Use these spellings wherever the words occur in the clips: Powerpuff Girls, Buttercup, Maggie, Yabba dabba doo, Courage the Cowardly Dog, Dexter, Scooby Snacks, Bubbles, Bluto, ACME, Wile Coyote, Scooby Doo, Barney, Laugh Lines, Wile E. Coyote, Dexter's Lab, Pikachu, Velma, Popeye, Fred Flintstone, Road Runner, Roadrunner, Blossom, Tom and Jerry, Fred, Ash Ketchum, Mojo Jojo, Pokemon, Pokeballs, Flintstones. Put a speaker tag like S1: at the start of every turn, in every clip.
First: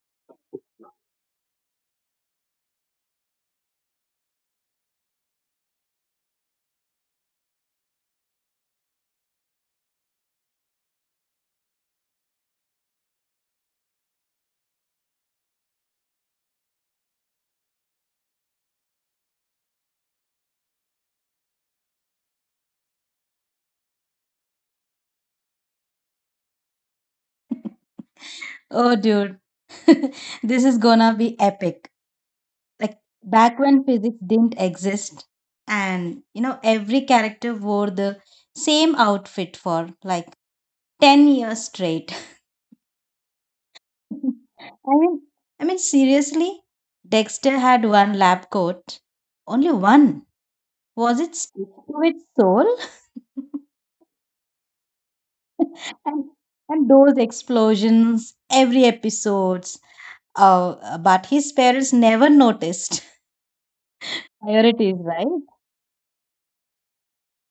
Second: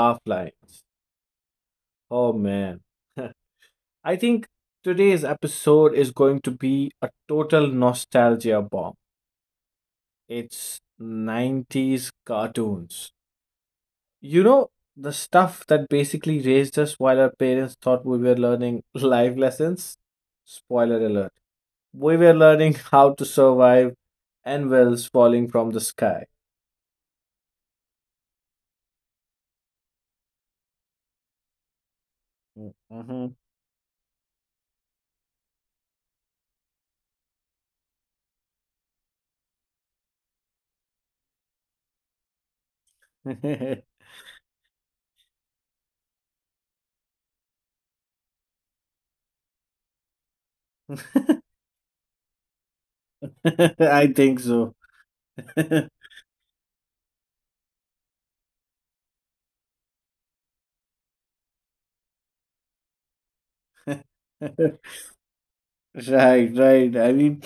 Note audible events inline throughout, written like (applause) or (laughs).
S1: Laugh Lines. Oh man. (laughs) I think today's episode is going to be a total nostalgia bomb. It's '90s cartoons. You know, the stuff that basically raised us while our parents thought we were learning (laughs) life lessons. Spoiler alert. We were learning how to survive anvils falling from the sky.
S2: Oh, dude, (laughs) this is gonna be epic. Like
S1: Mhm.
S2: back when physics didn't exist, and you know, every character wore the same outfit for like 10 years straight.
S1: (laughs) (laughs)
S2: (laughs) I mean, I mean, seriously, Dexter had one lab coat, only one. Was it stick to its soul?
S1: I think so. (laughs)
S2: (laughs) and, and those explosions, every episodes. But his parents never noticed.
S1: (laughs)
S2: Priorities, right?
S1: Right, right. I mean,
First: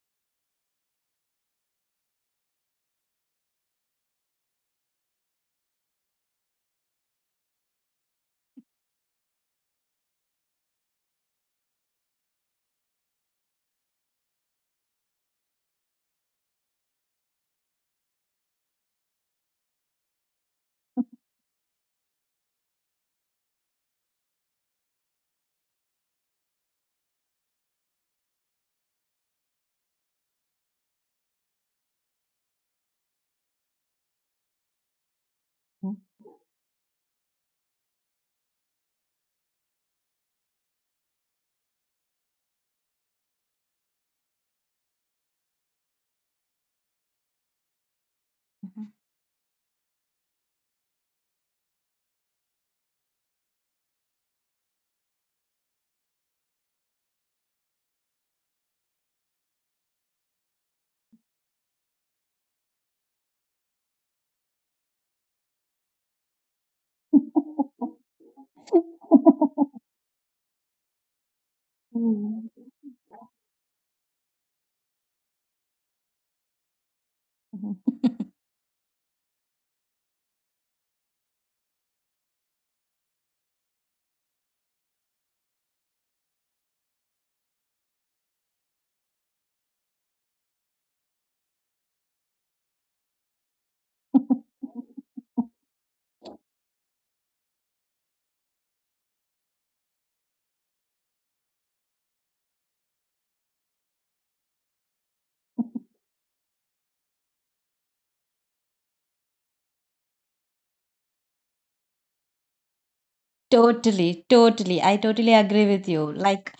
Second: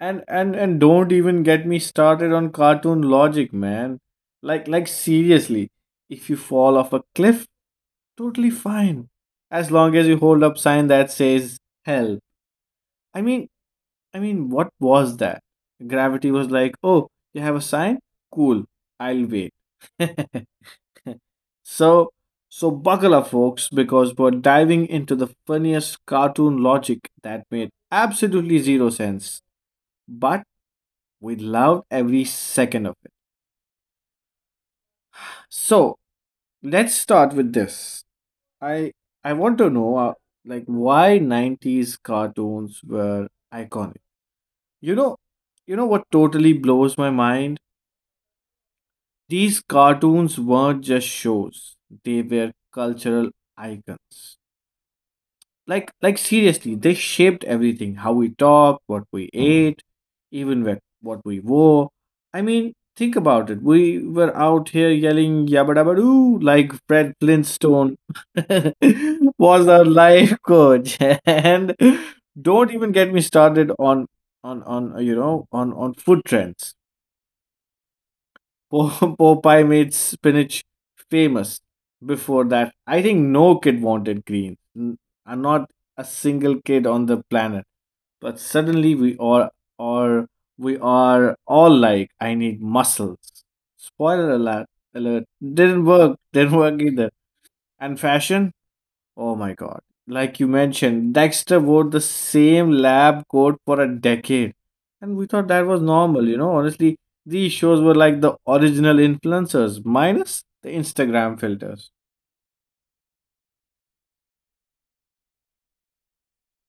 S1: and don't even get me started on cartoon logic, man. Like seriously, if you fall off a cliff, totally fine. As long as you hold up sign that says help. I mean, I mean, what was that? Gravity was like, "Oh, you have a sign? Cool. I'll wait." (laughs) So, so, buckle up, folks, because we're diving into the funniest cartoon logic that made absolutely zero sense, but we loved every second of it. So,
S2: (laughs)
S1: let's start with this. I I want to know, like, why '90s cartoons were iconic. You know, you know what totally blows my mind? These cartoons weren't just shows; they were cultural icons. Like seriously, they shaped everything. How we talked, what we ate, even what we wore. I mean, think about it. We were out here yelling yabba dabba doo like Fred Flintstone (laughs) was our life coach. (laughs) And
S2: Mm.
S1: don't even get me started on you know on food trends. Po- (laughs) Popeye made spinach famous. Before that, I think no kid wanted green. Not a single kid on the planet. But suddenly are we are all like, I need muscles. Spoiler alert! Alert! Didn't work. (laughs) Didn't work either. And fashion? Oh my God. Like you mentioned, Dexter wore the same lab coat for a decade. And we thought that was normal, you know. Honestly, these shows were like the original influencers, minus the Instagram filters.
S2: Totally. I totally agree with you. Like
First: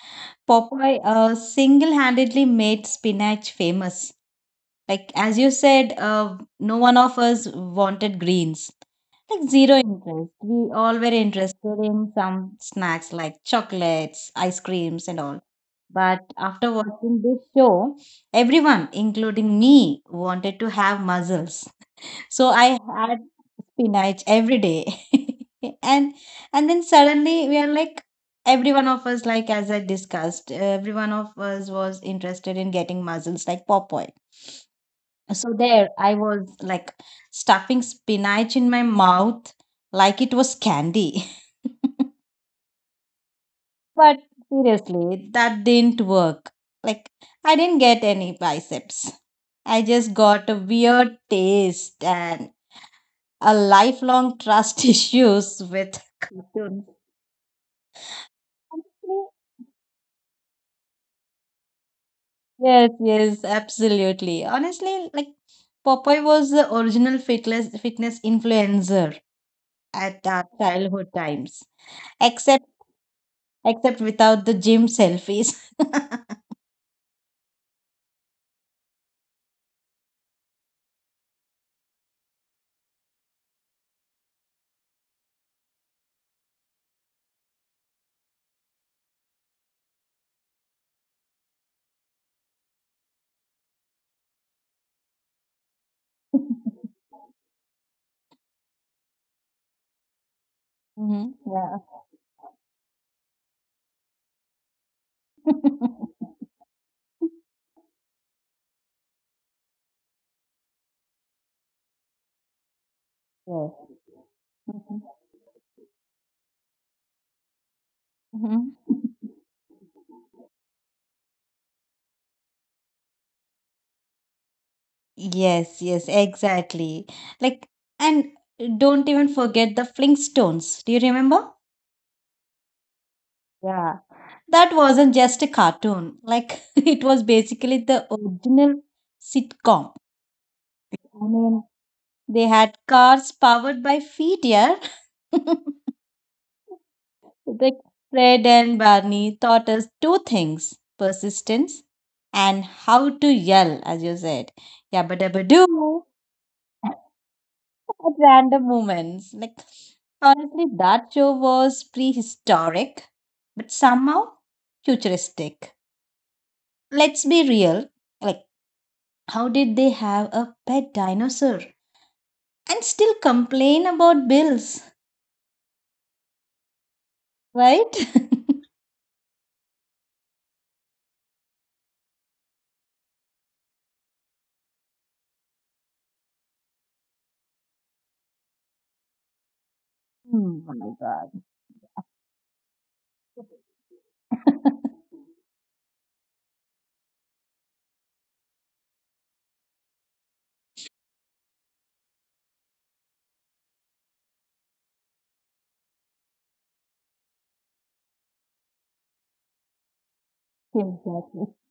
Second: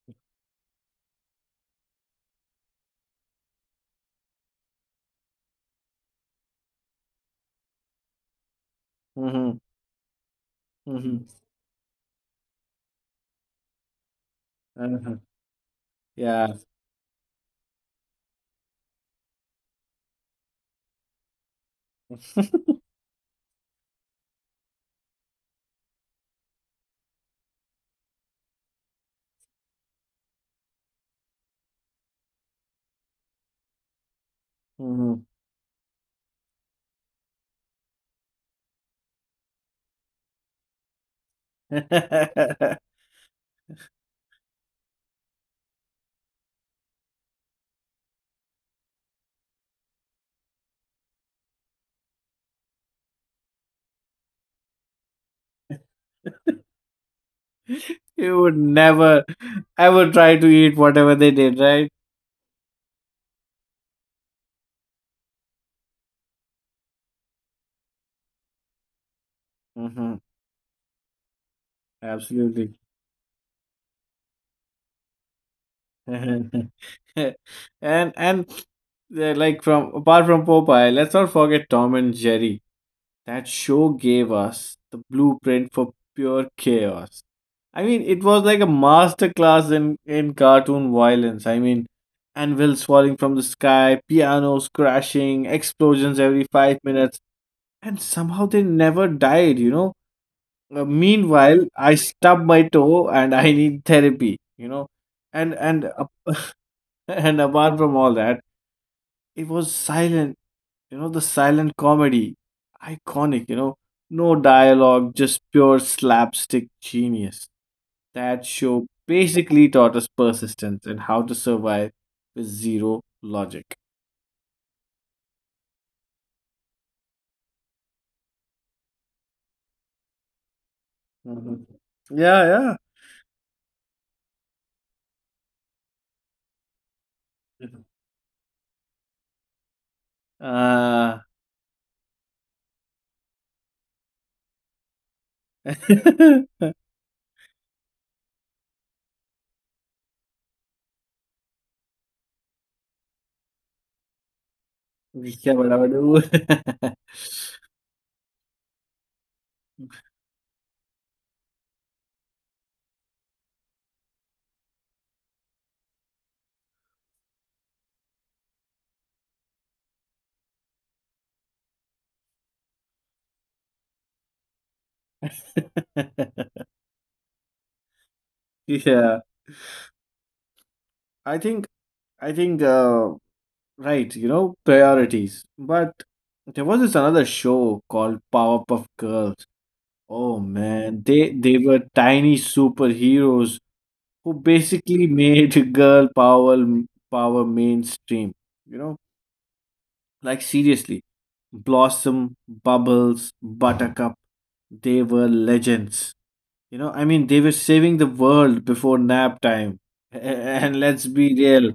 S2: Popeye single-handedly made spinach famous. Like as you said, no one of us wanted greens. Like
S1: Mm-hmm.
S2: zero interest. We all were
S1: Mm-hmm.
S2: interested in some snacks like chocolates, ice creams, and
S1: Uh-huh.
S2: all. But
S1: Yeah.
S2: after watching this show, everyone, including me, wanted to have mussels. (laughs) So I
S1: (laughs)
S2: had spinach every day. (laughs) and and then suddenly we are like every one of us, like as I discussed, every one of us was interested in getting mussels like Popeye.
S1: Mhm.
S2: So there I was like stuffing spinach in my mouth like it was candy. (laughs)
S1: (laughs)
S2: But seriously, that didn't work. Like, I didn't get any biceps. I just got a weird taste and a lifelong trust (laughs) issues with cartoons.
S1: You would
S2: Honestly,
S1: never ever try to eat whatever they did, right?
S2: yes, yes, absolutely. Honestly, like Popeye was the original fitness influencer
S1: Mm-hmm.
S2: at our childhood times. Except
S1: Absolutely.
S2: except without the gym selfies.
S1: (laughs)
S2: (laughs)
S1: and and like from apart from Popeye, let's not forget Tom and Jerry. That show gave us the blueprint for pure chaos. I mean, it was like a masterclass in cartoon violence. I mean, anvils falling from the sky, pianos crashing, explosions every 5 minutes, and somehow they never died. You know.
S2: hmm,
S1: Meanwhile,
S2: yeah.
S1: I stubbed my toe and I need therapy. You know, and and
S2: (laughs)
S1: and apart from all that, it was silent, you know, the silent comedy. Iconic, you
S2: Yes.
S1: know, no
S2: Mhm.
S1: dialogue, just pure slapstick genius. That show
S2: Mhm.
S1: basically taught us persistence and how to survive with zero logic.
S2: Yes, exactly. Like, and don't even forget the Flintstones. Do you remember?
S1: Mhm. Yeah,
S2: Yeah. That wasn't just a cartoon. Like, (laughs) it was
S1: yeah.
S2: basically
S1: Mhm.
S2: the original sitcom.
S1: Uh,
S2: I mean, they had cars powered by feet, yeah. (laughs)
S1: (laughs)
S2: Like Fred and Barney taught us two things persistence and how to yell, as you said. Yabba dabba
S1: क्या बड़ा
S2: doo
S1: बड़ू।
S2: (laughs) at random moments. Like, honestly, that show was prehistoric, but somehow futuristic. Let's be real. Like, how did they have a pet dinosaur and still complain about bills,
S1: (laughs)
S2: right? (laughs)
S1: Yeah, I think, I think, right, you know, priorities. But there was this another show called Powerpuff Girls. Oh
S2: Oh my
S1: man, they were tiny
S2: god.
S1: superheroes who
S2: (laughs)
S1: basically made (laughs) girl power mainstream. You know, like seriously, Blossom, Bubbles, Buttercup, they were legends. You know, I mean, they were saving the world before nap time. (laughs) And let's be
S2: Exactly.
S1: real,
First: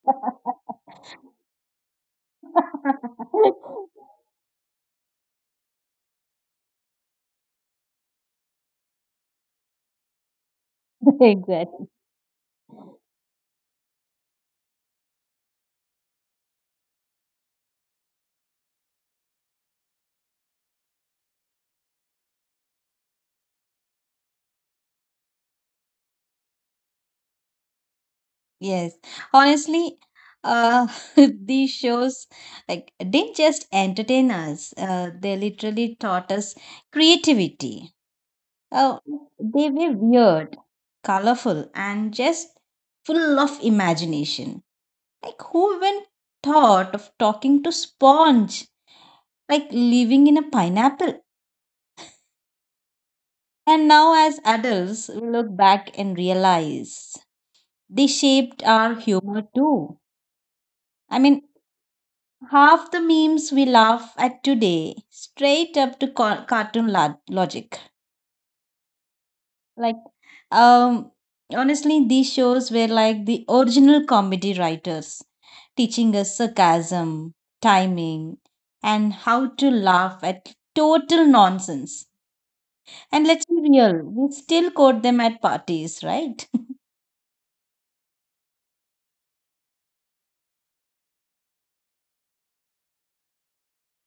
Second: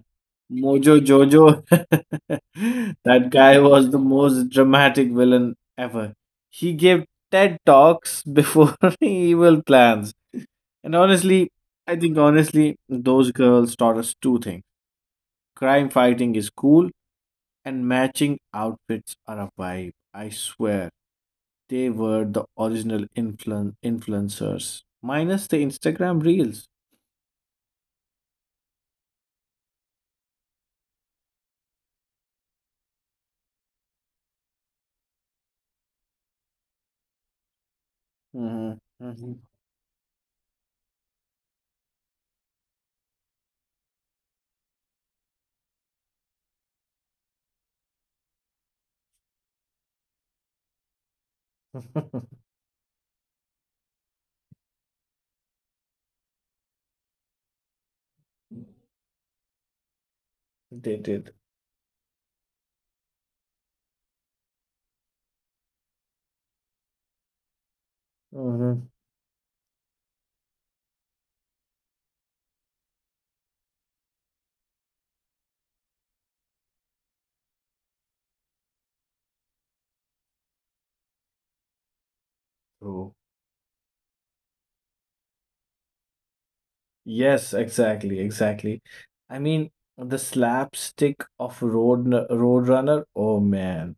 S1: Mojo Jojo, (laughs) that guy was the
S2: (laughs)
S1: most dramatic villain ever. He gave TED Talks before (laughs) evil plans. And honestly,
S2: Exactly.
S1: I think honestly, those girls taught us two things. Crime fighting is cool, and matching outfits are a vibe, I swear. They were the influencers, minus the Instagram reels.
S2: Yes. Honestly, uh, (laughs) these shows like didn't just entertain us. They literally taught us creativity.
S1: Mhm,
S2: Oh,
S1: mhm.
S2: they were weird, colorful, and just full of imagination. Like who even thought of talking to sponge? Like living in a pineapple?
S1: (laughs)
S2: And now, as adults, we look back and realize they shaped our humor too.
S1: They
S2: I mean,
S1: did.
S2: half the memes we laugh at today, straight up to ca- cartoon lo- logic.
S1: Mhm.
S2: Like, um, honestly, these shows were like the original comedy writers teaching us sarcasm, timing, and how to laugh at total nonsense.
S1: True.
S2: And let's be real, we still quote them at parties, right?
S1: Yes, exactly. I mean, the slapstick of Roadrunner. Oh man,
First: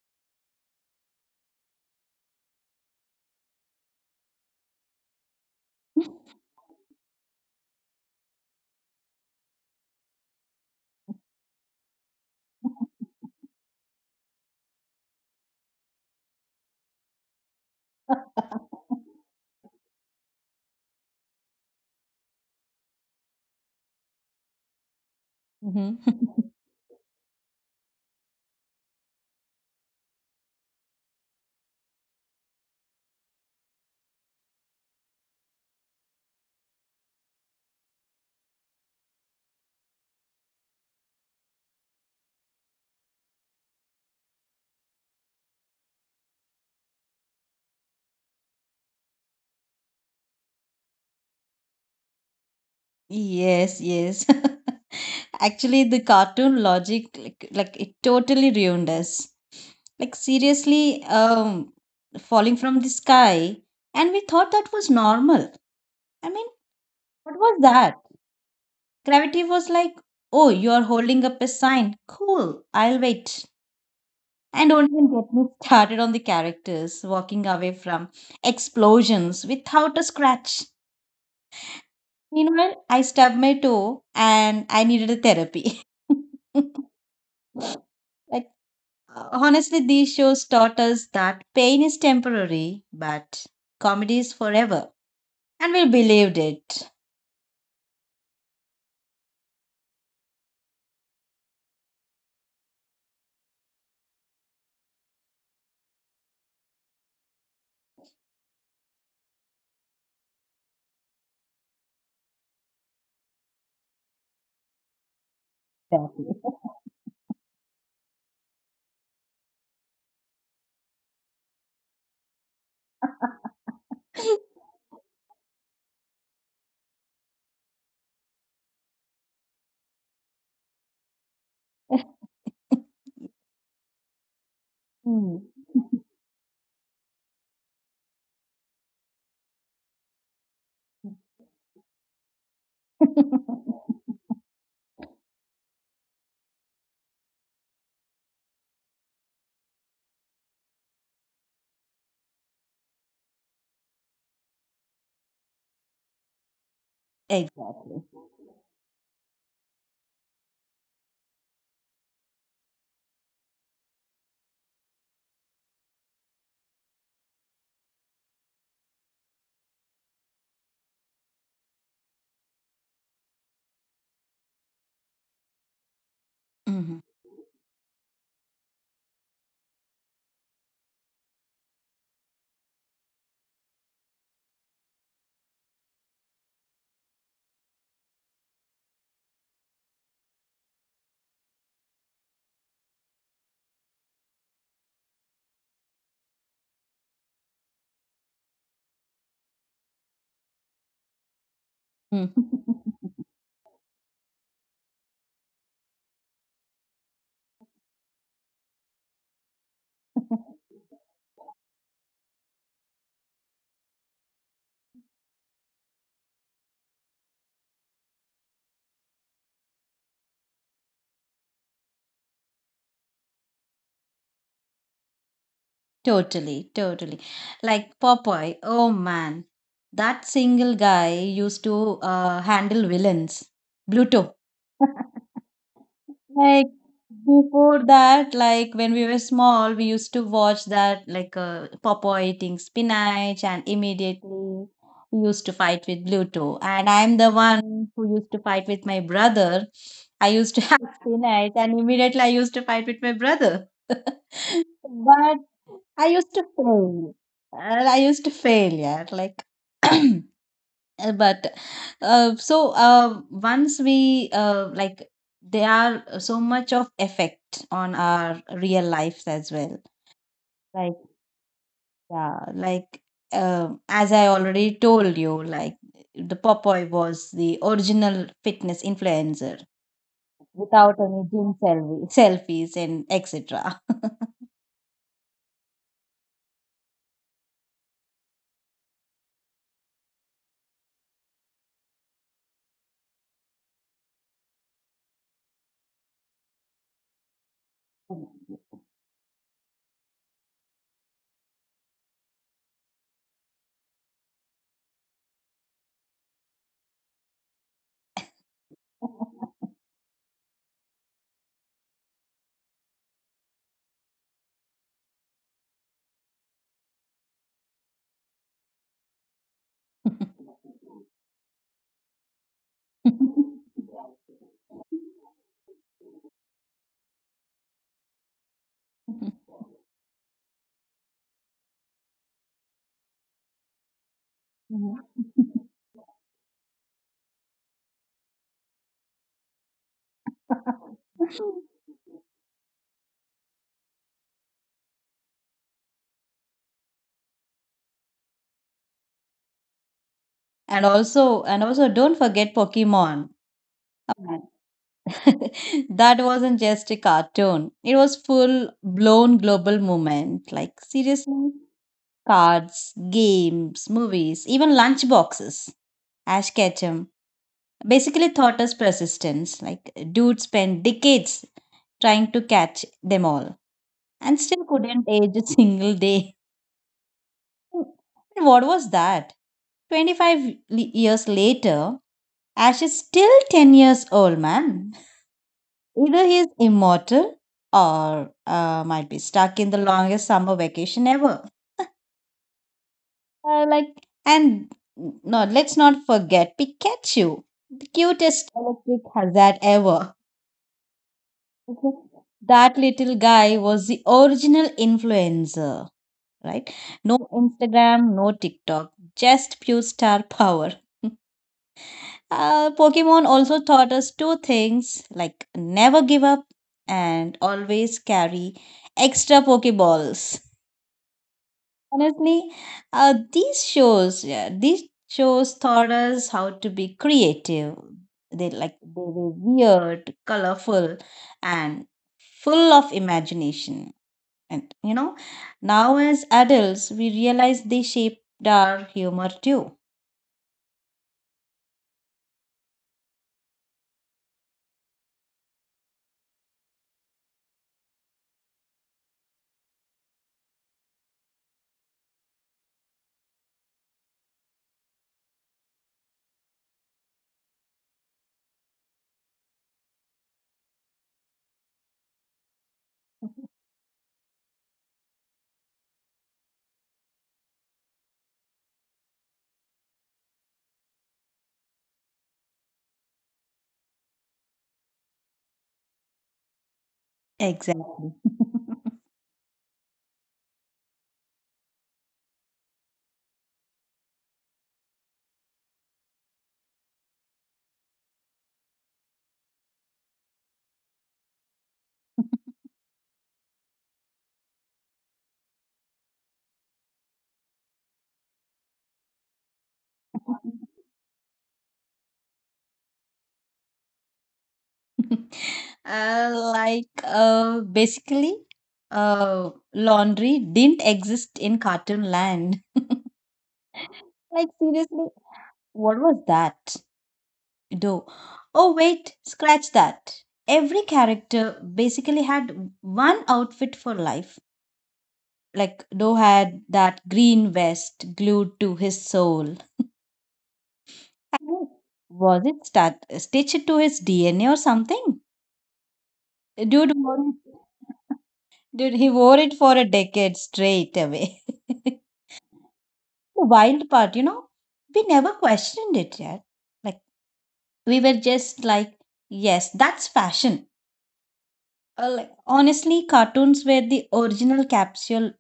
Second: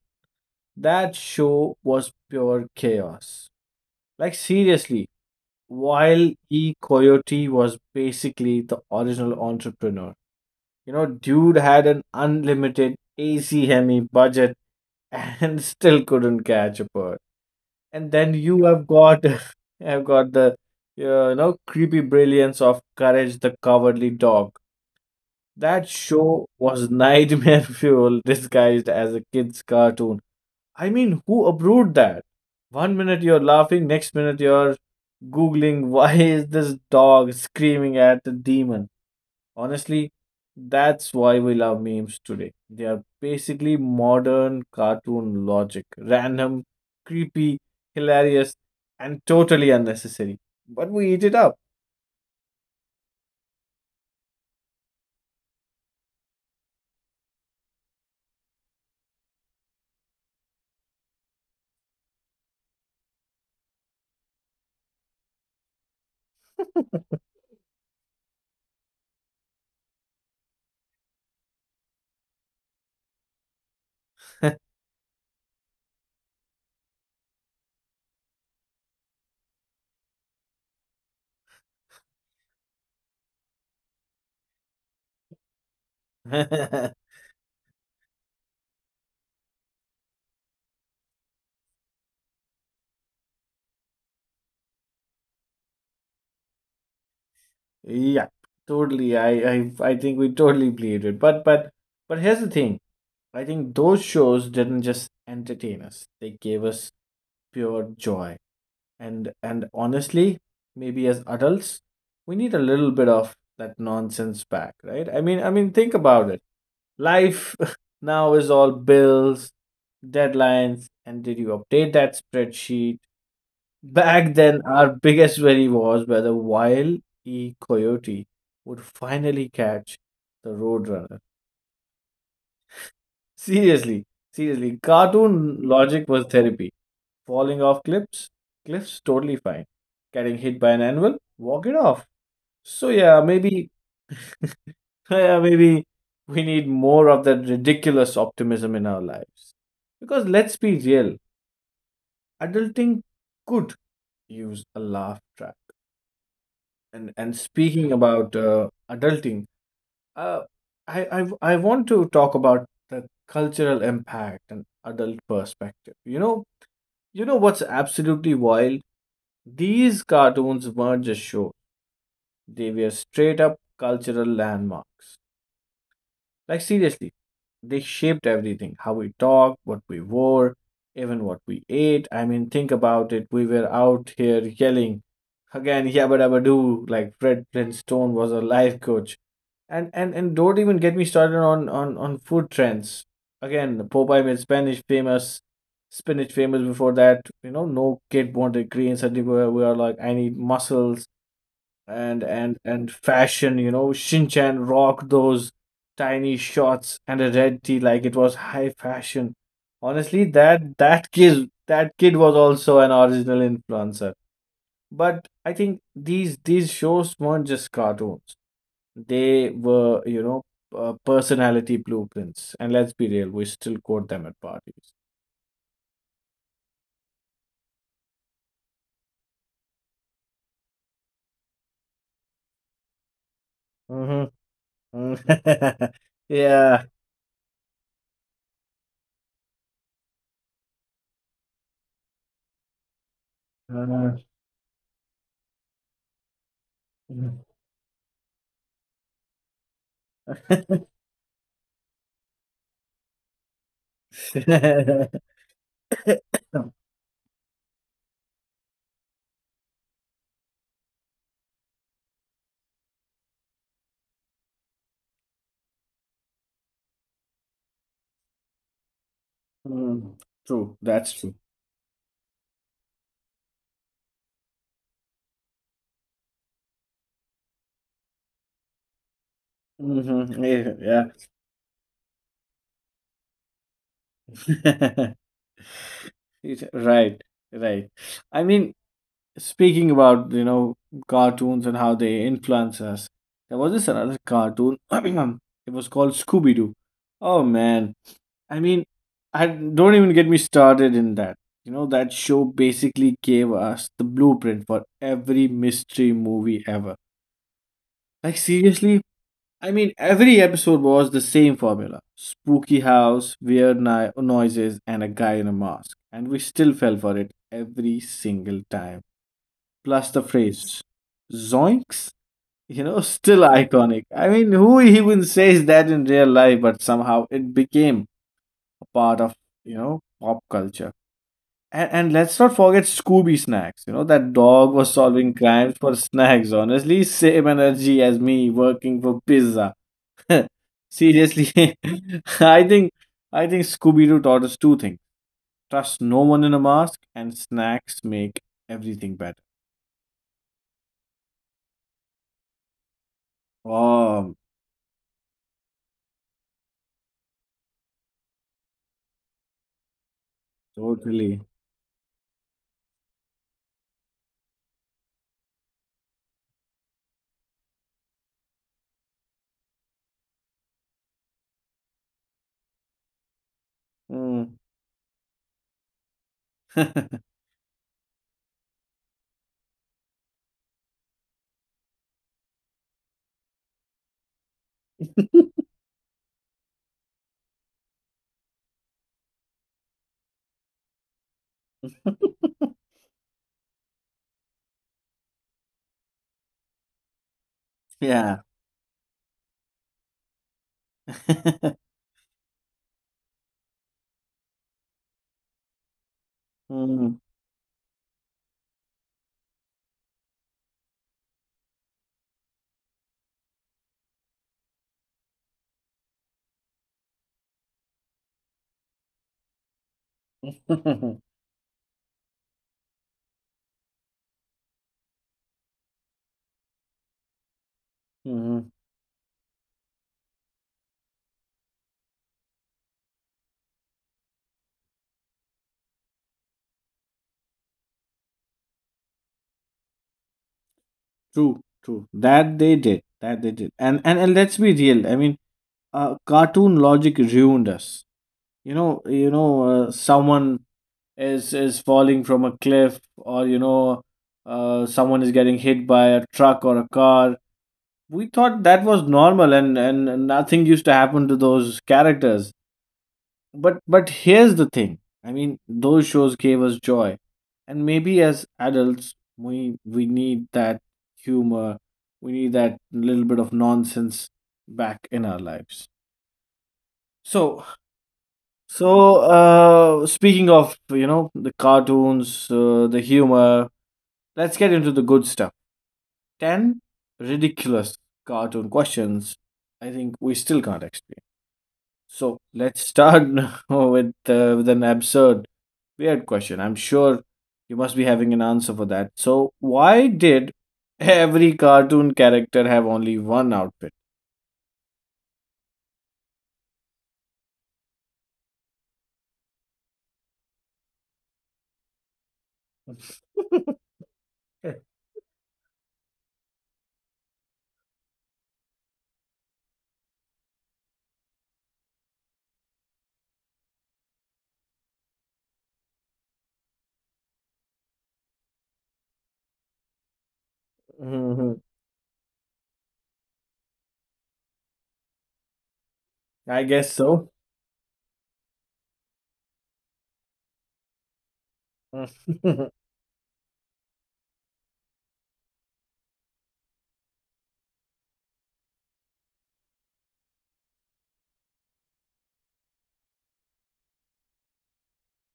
S1: that show was pure chaos. Like seriously, while E. Coyote was basically the original entrepreneur. You know, dude had an unlimited AC Hemi budget and (laughs) still couldn't catch a bird. And then you have
S2: (laughs)
S1: got (laughs) have got the you know creepy brilliance of Courage the Cowardly Dog. That
S2: Mhm. (laughs)
S1: show was nightmare (laughs) fuel disguised as a kid's cartoon. I mean, who approved that? One minute you're laughing, next minute you're googling (laughs) why is this dog screaming at the demon? Honestly, that's why we love memes today. They are basically modern cartoon logic random, creepy, hilarious, and totally unnecessary. But we eat it up.
S2: Yes. (laughs) Actually, the cartoon logic, like it totally ruined us. Like seriously, falling from the sky, and we thought that was normal. I mean,
S1: (laughs)
S2: what was that? Gravity was like, oh, you're holding up a sign. Cool, I'll wait. And don't even get me started on the characters walking away from explosions without a scratch. Meanwhile, I stubbed my toe and I needed a therapy. (laughs) Like, honestly, these shows taught us that pain is temporary, but comedy is forever. And we believed it.
S1: Yeah, totally. I think we totally believed it. But here's the thing. I think those shows didn't just entertain us. They gave us pure joy. And honestly, maybe as adults we need a little bit of that nonsense back, right? I mean, think
S2: Exactly.
S1: about it. Life (laughs) now is all bills, deadlines, and did you update that spreadsheet? Back
S2: (laughs)
S1: then our biggest worry was whether Wild E. Coyote would finally catch the roadrunner. Seriously seriously
S2: Hmm.
S1: cartoon
S2: (laughs)
S1: logic was therapy. Falling off cliffs, totally fine. Getting hit by an anvil, walk it off. So yeah, maybe (laughs) yeah maybe we need more of that ridiculous optimism in our lives, because let's be real, adulting could use a laugh track. And speaking
S2: Exactly.
S1: about adulting, uh, I, I I want to talk about the cultural impact and adult perspective, you know. You know what's absolutely wild? These cartoons weren't just shows, they were straight up cultural landmarks. Like,
S2: Mhm.
S1: seriously, they shaped everything, how we talked, what we wore, even what we ate. I mean, think about it. We were out here yelling, again, yabba dabba doo, like Fred Flintstone was a life coach. And don't even get me started on food trends. Again, Popeye made Spanish famous, spinach famous before that. You know, no kid wanted greens, and we were like, I need mussels.
S2: Mm.
S1: And fashion, you know, Shinchan rocked those tiny shorts and a red tee like it was high fashion. Honestly,
S2: (laughs)
S1: that kid was also an original influencer. But I think these shows weren't just cartoons, they were, you know, personality blueprints. And let's be real, we still quote them at parties.
S2: Totally. Like Popeye, oh man, that single guy used to handle villains. Bluto,
S1: Hmm. (laughs)
S2: like
S1: Yeah.
S2: before that, like when we were small, we used to watch that like Popeye eating spinach, and immediately we used to fight with Bluto. And I'm the one who used to fight with my brother. I used to have (laughs) spinach, and immediately I used to fight with my brother. (laughs) But I used to
S1: Uh, (laughs)
S2: fail. I used to fail, yeah. Like (clears throat) but so once we like they are so much of effect on our real lives as well
S1: Mm, true.
S2: like
S1: That's true.
S2: yeah like as I already told you like the popeye was the original fitness influencer
S1: Hmm. Yeah.
S2: without any
S1: Yeah.
S2: gym selfie, (laughs) selfies and etc.
S1: (laughs) Right. Right. I mean, speaking about, you know, cartoons and how they influence us, there was this another cartoon. (clears throat) It was called Scooby Doo. Oh, man. I mean, I don't even get me started in that. You know, that show basically gave us the blueprint for every mystery movie ever. Like, seriously, I mean, every episode was the same formula, spooky house, noises, and a guy in a mask. And we still fell for it every single time. Plus the
S2: (laughs)
S1: phrase zoinks, you know, (laughs) still iconic. I mean, who even says that in real life, but somehow it became a part of, you know, pop culture. And let's not forget Scooby Snacks. You know, that dog was
S2: Mhm.
S1: solving crimes for snacks, honestly. Same energy as me working for pizza. (laughs) Seriously,
S2: (laughs)
S1: (laughs) I think I think Scooby Doo taught us two things: trust no one in a mask, and snacks make everything better.
S2: And also don't forget Pokemon. Come
S1: Oh,
S2: on. (laughs) That wasn't just a cartoon. It was full blown global movement. Like
S1: totally.
S2: seriously, cards, games, movies, even lunch boxes. Ash Ketchum basically taught us persistence. Like dude, spent decades trying to catch them all and
S1: Mm.
S2: still couldn't age a single day. (laughs) And what was that? 25 le- years later, Ash is still 10 years old, man.
S1: (laughs)
S2: Either he is immortal or might be stuck in the longest summer vacation ever. (laughs) Uh, like, and no, let's not forget Pikachu, the
S1: Yeah.
S2: cutest electric hazard ever.
S1: (laughs)
S2: (laughs) That little guy was the original influencer, right? No
S1: Mm.
S2: Instagram, no TikTok, just pure star power. (laughs) Pokemon also taught us two things like never give up and always carry extra Pokeballs.
S1: (laughs)
S2: Honestly, these shows taught us how to be creative. They
S1: Mhm.
S2: like they were weird, colorful, and full of imagination. And you know, now as adults, we realize they shaped our humor too.
S1: True. That they did. And let's be real. I mean, cartoon logic ruined us. You know, someone is falling from a cliff, or you know, someone is getting hit by a truck or a car, we thought that was normal, and nothing used to happen to those characters. But here's the thing. I mean, those shows gave us joy, and maybe as adults we need that humor, we need that little bit of nonsense back in our lives. So
S2: Exactly.
S1: so uh, speaking of, you know, the cartoons, the humor, let's get into the good stuff. 10 ridiculous cartoon questions I think we still can't explain. So let's start (laughs) now with an absurd, weird question. I'm sure you must be having an answer for that. So, why did
S2: (laughs)
S1: every cartoon character have only one outfit?
S2: (laughs) Like basically laundry didn't exist in cartoon land. (laughs)
S1: (laughs)
S2: Like seriously what was that do oh wait scratch that every character basically had one outfit for life like do had that green vest glued to his soul. (laughs) I
S1: Mhm.
S2: mean, was it stat- stitched to his DNA or something?
S1: I
S2: dude
S1: guess
S2: wore it
S1: so.
S2: Dude, he wore it for a decade straight away. (laughs) The
S1: (laughs)
S2: wild part, you know, we never questioned it yet. Like, we were just like, yes, that's fashion. Honestly, cartoons were the original capsule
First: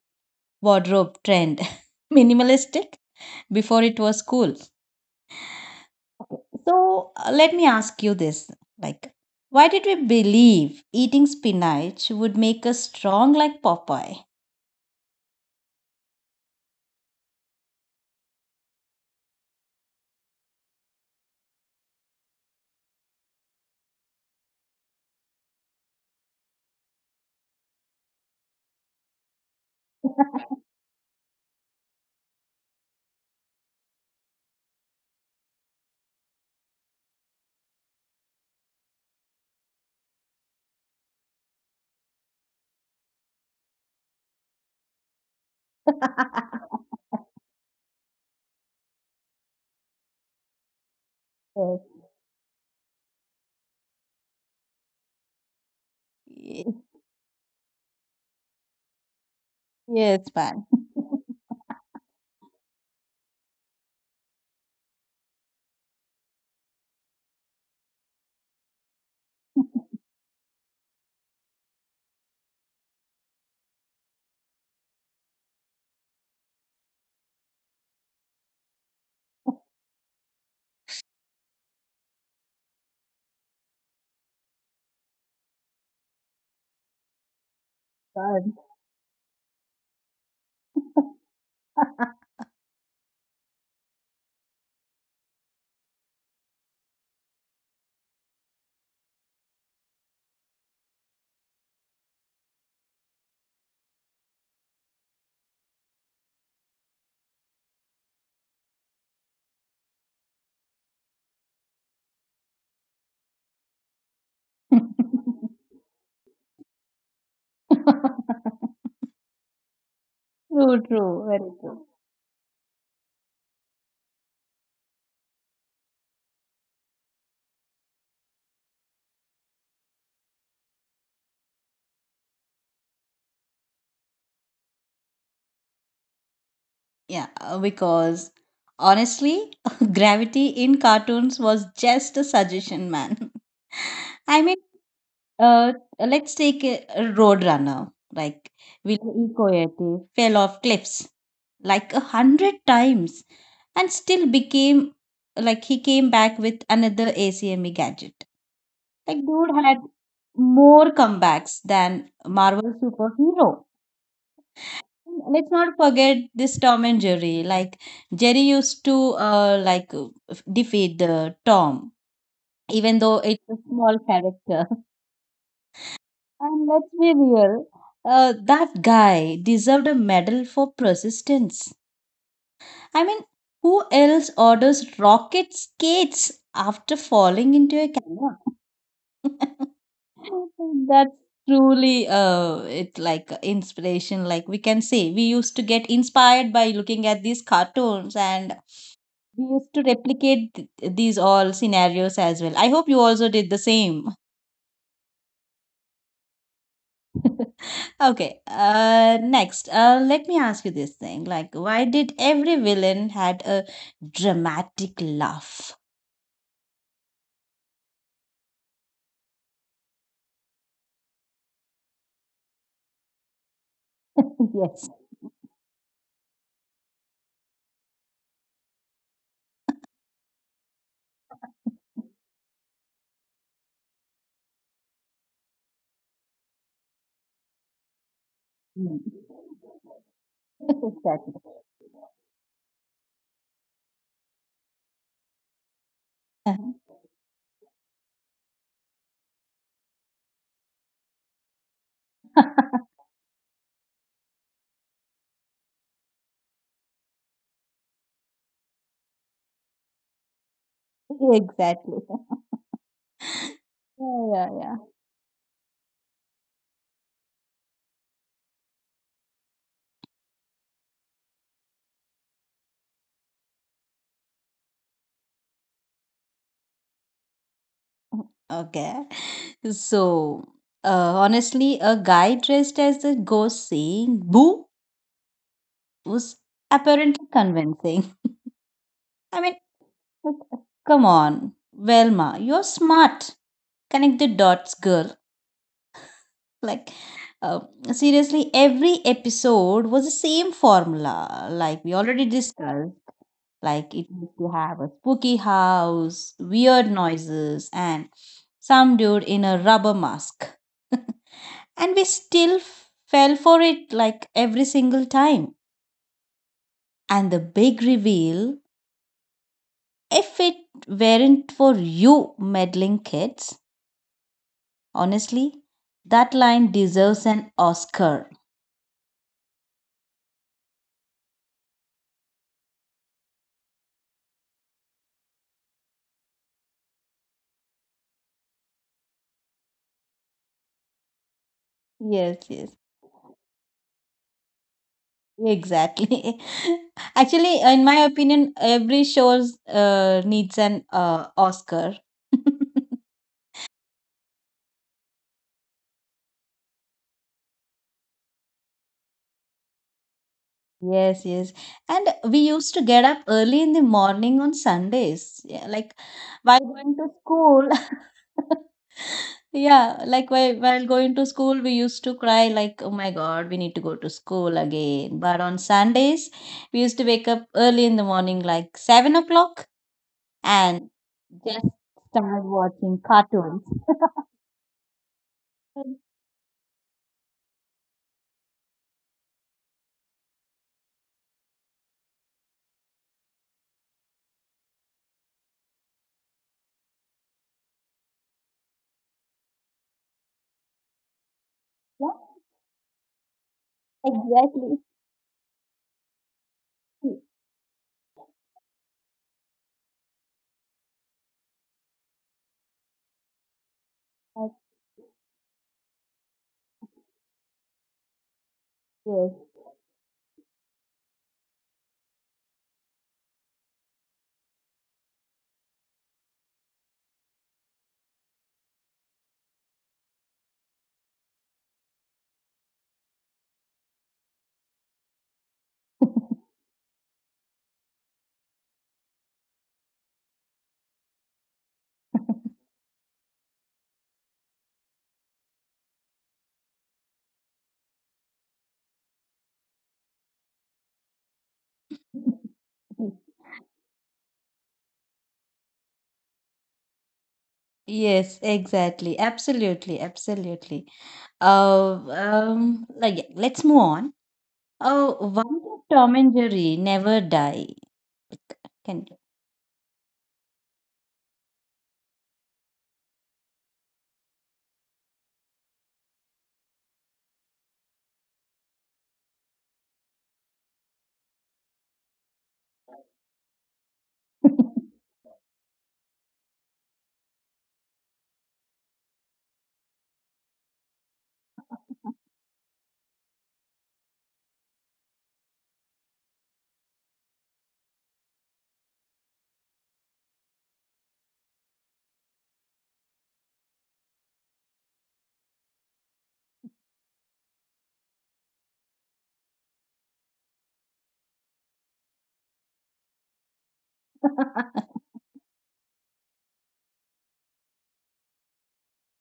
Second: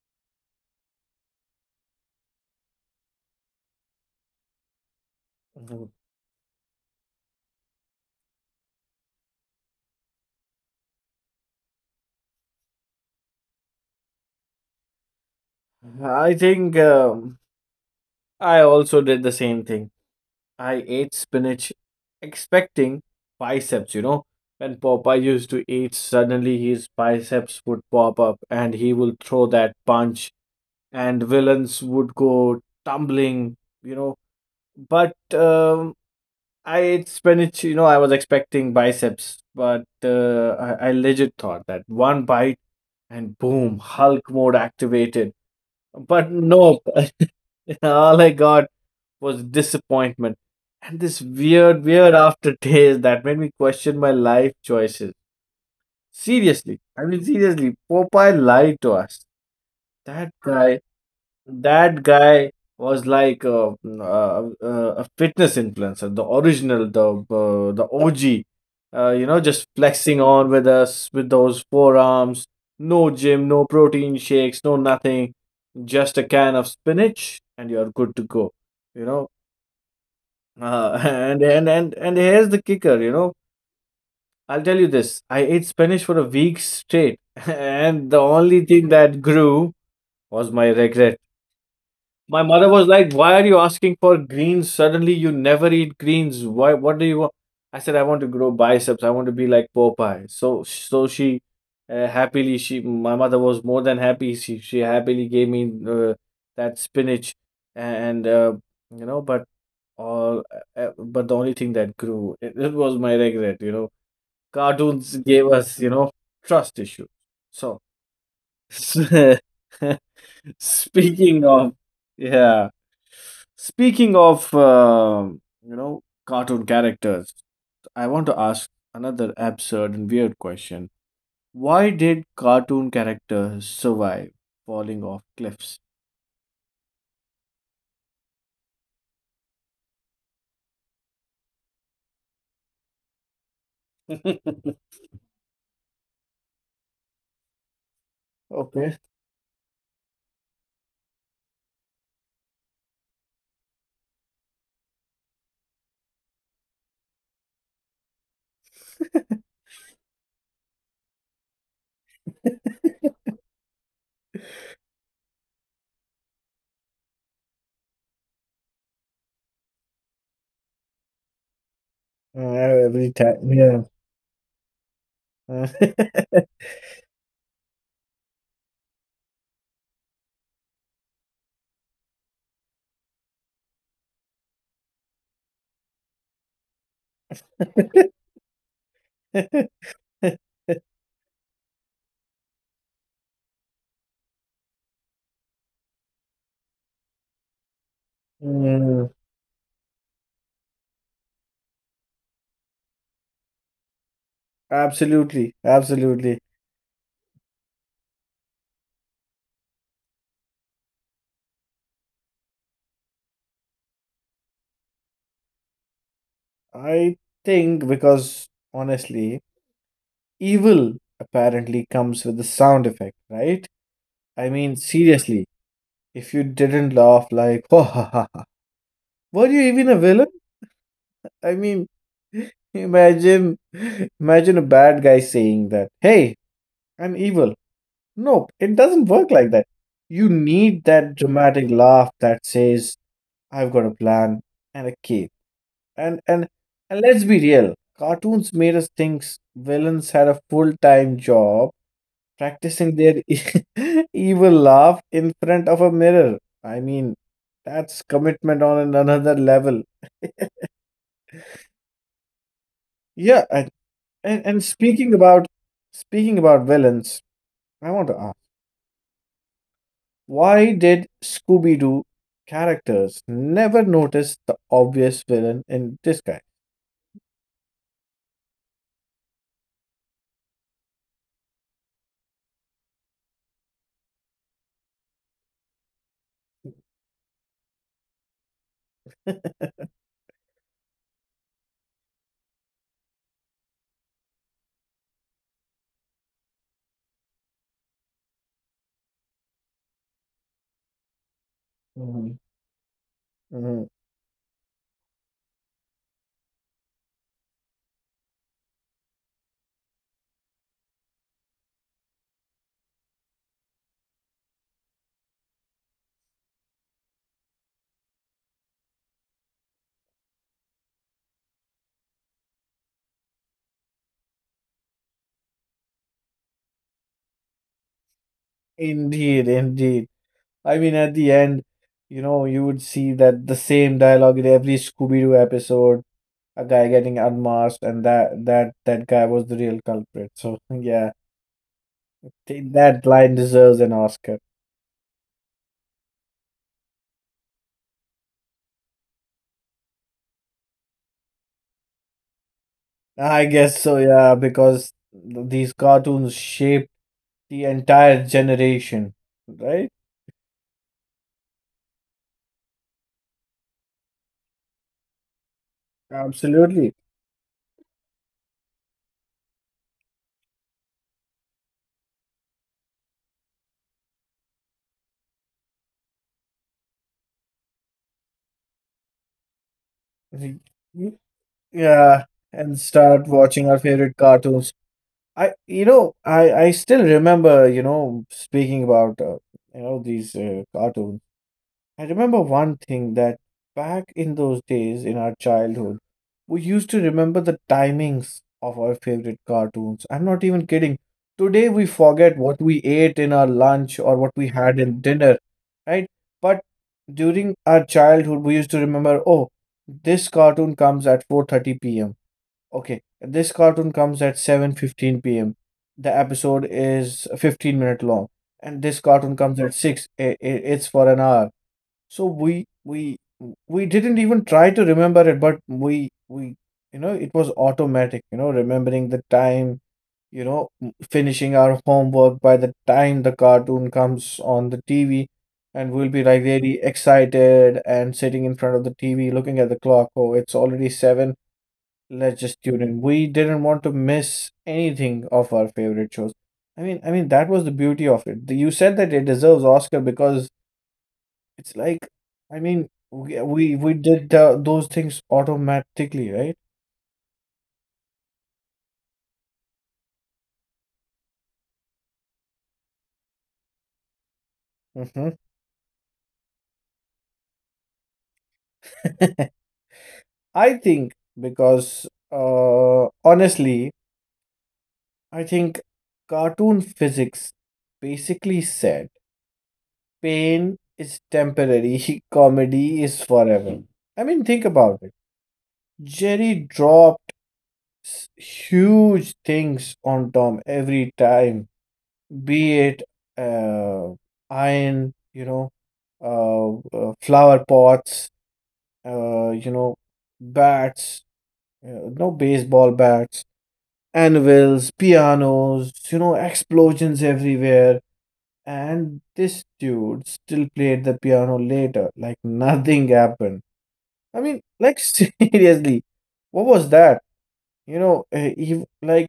S2: wardrobe trend. (laughs) Minimalistic before it was cool. Okay, so, let me ask you this. Like, why did we believe eating spinach would make us strong like Popeye?
S1: I think I also did the same thing. I ate spinach expecting biceps, you know. When Popeye used to eat, suddenly his biceps would pop up and he would throw that punch, and villains would go tumbling, you know. But I ate spinach, you know, I was expecting biceps, but I legit thought that one bite and boom, Hulk mode activated. But nope, (laughs) all I got was disappointment and this weird,
S2: (laughs)
S1: weird aftertaste that made me question my life choices.
S2: Yes.
S1: Seriously, seriously, Popeye lied to us.
S2: Yes,
S1: That
S2: man.
S1: guy, that guy was like a fitness influencer, the original, the OG. You know, just flexing on with us with those forearms. No gym, no protein shakes, no nothing. Just a can of spinach, and you're good to go. You know, (laughs) and here's the kicker, you know. I'll tell you this. I ate Spanish for a week straight, (laughs) and
S2: (laughs)
S1: the
S2: God.
S1: only thing that grew was my regret.
S2: (laughs)
S1: My mother was like, "Why are you asking for greens? Suddenly you never eat greens. Why? What do you want?" I said, "I want to grow biceps. I want to be like Popeye." So she happily she my mother was more than happy. She happily gave me that spinach, and you know, but but the only thing that grew it was my regret. Cartoons gave us trust issue. So (laughs)
S2: True,
S1: speaking
S2: very
S1: of,
S2: true.
S1: yeah, speaking of you know, cartoon characters, I want to ask another absurd and weird question. Why did cartoon characters survive falling off cliffs?
S2: Yeah, because honestly, (laughs) gravity in cartoons was just a suggestion, man.
S1: (laughs)
S2: (laughs)
S1: Okay.
S2: I mean, Uh, let's take a road runner, like Ville Coyote fell off cliffs like 100 times and still became like he came back with another ACME gadget. Like dude had more comebacks than Marvel superhero. Let's not forget this Tom and Jerry. Like Jerry used to defeat the Tom, even
S1: Every
S2: though
S1: time,
S2: it's a
S1: yeah.
S2: small character.
S1: Uh,
S2: And let's be real, that guy deserved a medal for persistence. I mean, who else orders rocket skates after falling into a canyon?
S1: (laughs)
S2: (laughs) That's truly it's like inspiration like we can say we used to get inspired by looking at these cartoons and
S1: Mm,
S2: we used to replicate th- these all scenarios as well. I hope you also did the same.
S1: absolutely, absolutely.
S2: (laughs) Okay, next, let me ask you this thing. Like, why did every villain had a dramatic laugh? (laughs)
S1: I think because honestly, evil apparently comes with the sound effect, right? I mean,
S2: Yes.
S1: seriously, if you didn't laugh like, (laughs) ha ha ha, ha," were you even a villain? I mean, (laughs) imagine, imagine a bad guy saying that, hey, I'm evil. No, it doesn't work
S2: Mm.
S1: like that. You need
S2: (laughs)
S1: that
S2: Exactly.
S1: dramatic laugh that says, I've got a plan and a key. And and and let's be real. Cartoons made us think villains had a full-time job practicing their (laughs) evil laugh in front of a mirror. I mean, that's commitment on another level.
S2: (laughs) Exactly.
S1: Yeah, and, and
S2: Yeah,
S1: and
S2: yeah,
S1: speaking about villains, I want to— Why did Scooby Doo characters never notice the obvious villain in disguise?
S2: yeah. Okay. So, honestly, a guy dressed as a ghost saying boo was apparently convincing. (laughs) I mean, like, come on, Velma, you're smart. Connect the dots, girl. Like uh, seriously every episode was the same formula like we already
S1: Mhm.
S2: discussed
S1: Mhm.
S2: like it used to have a spooky house weird noises and some dude in a rubber mask. (laughs) And we still f- fell for it like every single time. And the big reveal, if it weren't for you meddling kids, honestly that line deserves an Oscar.
S1: Indeed, indeed. I mean, at the end, you know, you would see that the same dialogue in every Scooby-Doo episode, a guy getting unmasked, and that guy was the real culprit. So (laughs) yeah,
S2: Yes, yes.
S1: that line deserves an Oscar.
S2: Exactly. (laughs) Actually, in my opinion, every shows needs an Oscar. (laughs)
S1: I guess so, yeah, because these cartoons shaped the entire generation, right?
S2: Yes, yes. And we used to get up early in the morning on Sundays. Yeah, like while
S1: Absolutely.
S2: going to school. (laughs) Yeah, like while going to school, we used to cry like, "Oh my God, we need to go to school again." But on Sundays, we used to wake up early in the morning, like 7 o'clock,
S1: Y-
S2: and
S1: y-
S2: just
S1: Yeah,
S2: start
S1: and
S2: watching
S1: start
S2: cartoons.
S1: watching our favorite
S2: (laughs)
S1: cartoons. I still remember, you know, speaking about you know, these cartoons. I remember one thing: that back in those days in our childhood, we used to remember the timings of our favorite cartoons. I'm not even kidding. Today we
S2: Yeah,
S1: forget what we ate in our lunch or what we
S2: exactly.
S1: had in dinner, right? But during our childhood, we used to remember, oh, this cartoon comes at 4:30 p.m. Okay, this cartoon comes at
S2: Yes.
S1: 7:15 p.m. The episode is 15-minute long, and this
S2: Yes,
S1: cartoon comes at 6. It's for an hour. So we didn't even try to remember it, but we you know, it was automatic. You know, remembering the time. You know, finishing our homework by the time the cartoon comes on the TV, and we'll be like really excited and sitting in front of the TV, looking at the clock. Oh, it's already seven, let's just tune in. We didn't want to miss anything of our favorite shows. I mean that was the beauty of it. You said that it deserves Oscar because it's like, I mean, we did those things automatically, right?
S2: yes, exactly. Absolutely, absolutely. Like, yeah, let's move on.
S1: Hmm.
S2: Oh, why did Tom and Jerry never die? Can
S1: (laughs) I think because honestly, I think cartoon physics basically said pain is temporary, (laughs) comedy is forever. I mean, think about
S2: (laughs)
S1: it. Jerry dropped huge things on Tom every time, be it uh, iron, you know, flower pots, you know, bats, no, baseball bats, anvils, pianos, you know, explosions everywhere. And this dude still played the piano later, like nothing happened. I mean, like (laughs) seriously, what was that? You know,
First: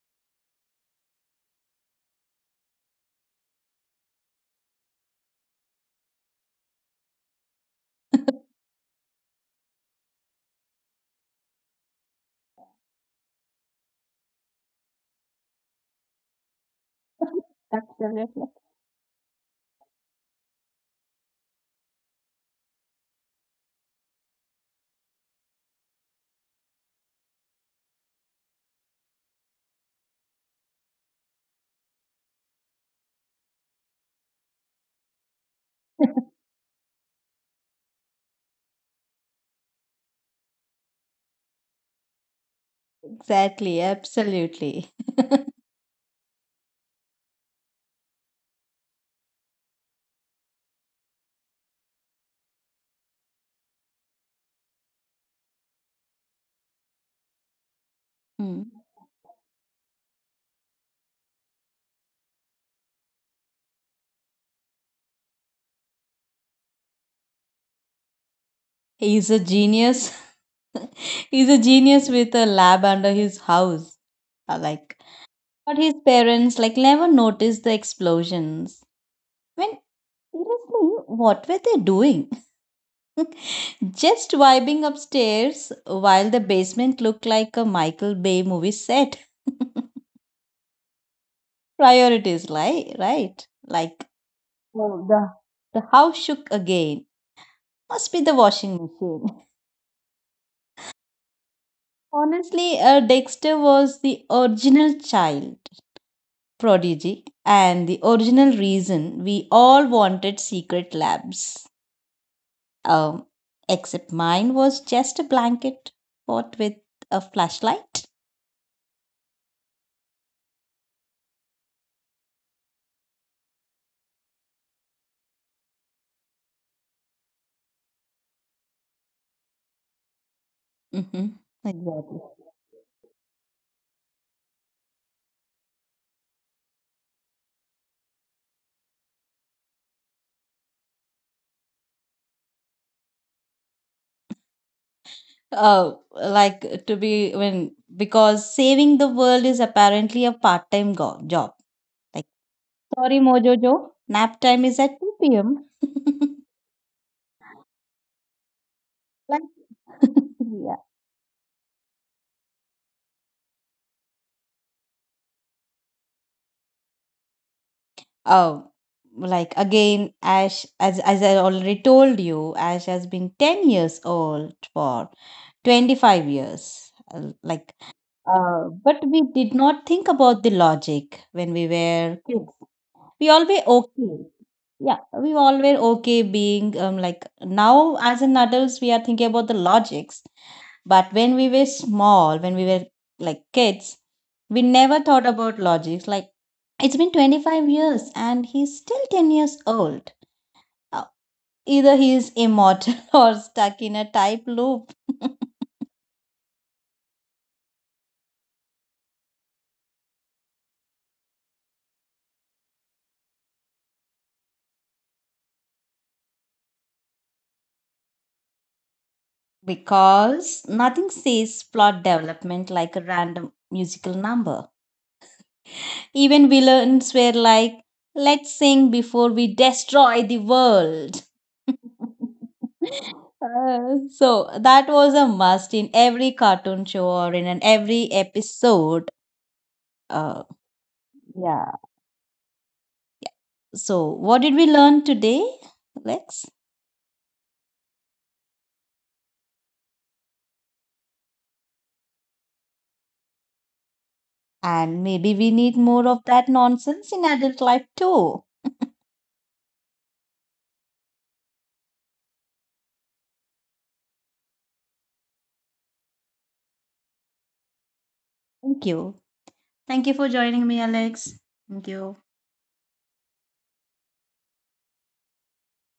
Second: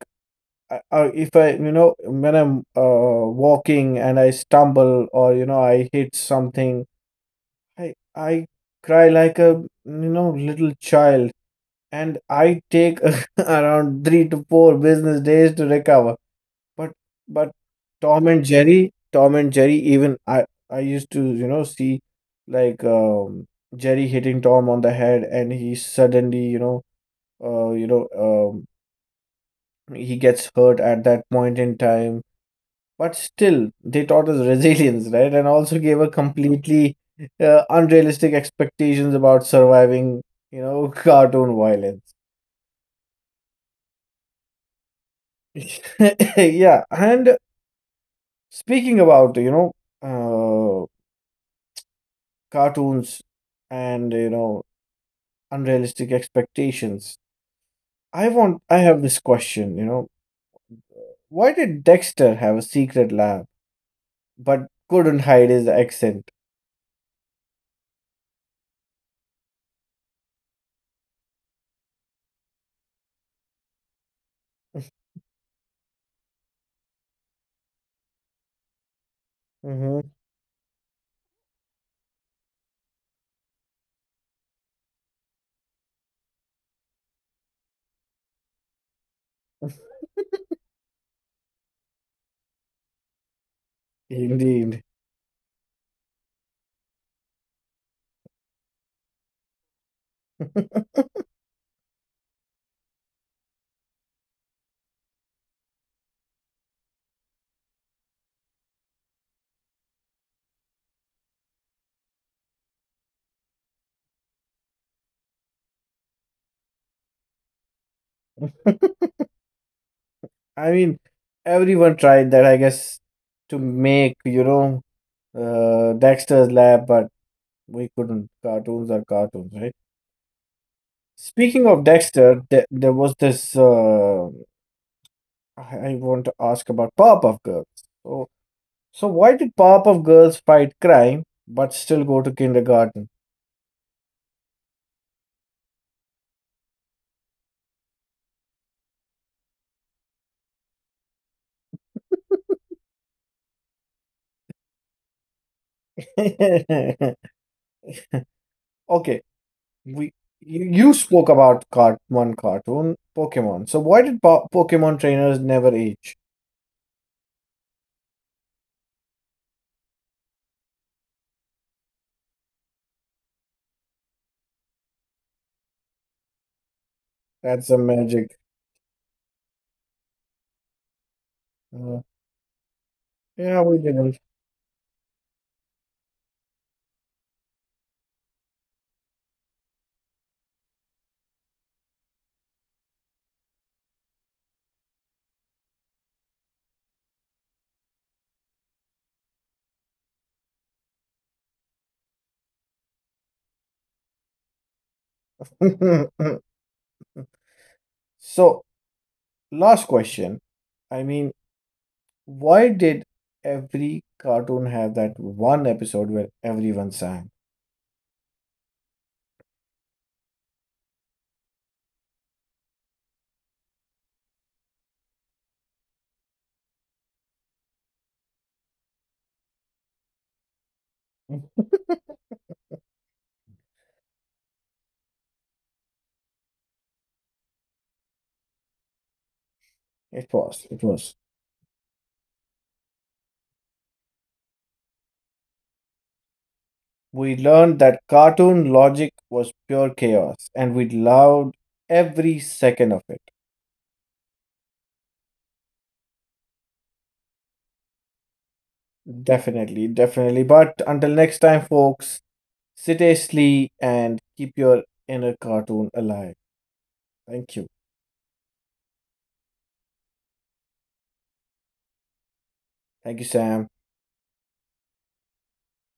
S1: I- if I, you know, when I'm walking and I stumble or, you know, I hit something, I cry like a, you know, little child, and I take (laughs) around three to four business days to recover. But but
S2: Absolutely.
S1: Tom and Jerry, even I used to, you know, see like Jerry hitting Tom on the head, and he suddenly, you know, uh, you know, um, he gets hurt at that point in time. But still, they taught us resilience, right? And also gave a completely unrealistic expectations about surviving, you know, cartoon violence.
S2: Exactly, absolutely.
S1: (laughs) Yeah. And speaking about, you know, uh, cartoons and, you know, unrealistic expectations,
S2: (laughs) Hmm.
S1: I have this question, you know, why did Dexter have a secret lab but couldn't hide his accent?
S2: He's a genius. (laughs) He's a genius with a lab under his house. Uh, Like,
S1: (laughs)
S2: but his parents like never noticed the explosions. When
S1: Hmm.
S2: seriously, what were they doing? (laughs) Just vibing upstairs while the basement looked like a Michael Bay movie set. (laughs)
S1: (laughs)
S2: Priorities, like right? Like
S1: Indeed.
S2: oh, the house shook again. Must be the washing machine. (laughs) Honestly, Dexter was the original child. Prodigy, and the original reason we all wanted secret labs. Um, except mine was just a blanket fought with a flashlight.
S1: (laughs) I mean, everyone tried that, I guess, to make, you know, Dexter's Lab, but we couldn't. Cartoons are cartoons, right?
S2: Hmm.
S1: Speaking of
S2: Exactly.
S1: Dexter, there was this. I want to ask about Powerpuff Girls. So, so why did Powerpuff Girls fight crime but still go to kindergarten?
S2: Like to be when because saving the world is apparently a part-time go- job. Like sorry, Mojojo, nap time is at 2 p.m. (laughs)
S1: (laughs) Okay,
S2: Like
S1: we you,
S2: (laughs)
S1: you spoke about cart one cartoon, Pokemon. So why did po Pokemon trainers never age?
S2: Oh, like again, Ash, as I already told you, Ash has been 10 years old for 25 years.
S1: That's a magic.
S2: But we did not think about the logic when we
S1: uh,
S2: were kids. We all were
S1: Yeah, we didn't.
S2: okay. Yeah, we all were okay being like now as an adults, we are thinking about the logics. But when we were small, when we were like kids, we never thought about logics. Like, it's been 25 years and he's still 10 years old. Uh, Either he is immortal (laughs) or stuck in a type loop. (laughs)
S1: (laughs) So, last question. I mean, why did every cartoon have that one episode where everyone sang?
S2: Because nothing says plot development like a random musical number. Even villains were like, let's sing before we destroy the world.
S1: (laughs)
S2: (laughs) So that was a must in every cartoon show or in an every episode.
S1: It
S2: Uh,
S1: was. It was.
S2: yeah. So, what did we learn today, Lex?
S1: We learned that cartoon logic was pure chaos and we loved every second of it.
S2: And maybe we need more of that nonsense in adult life too.
S1: Definitely, definitely. But until next time, folks, sit tastefully and keep your inner cartoon alive. Thank you.
S2: Thank you. Thank you for joining me, Alex. Thank you.
S1: Thank you, Sam.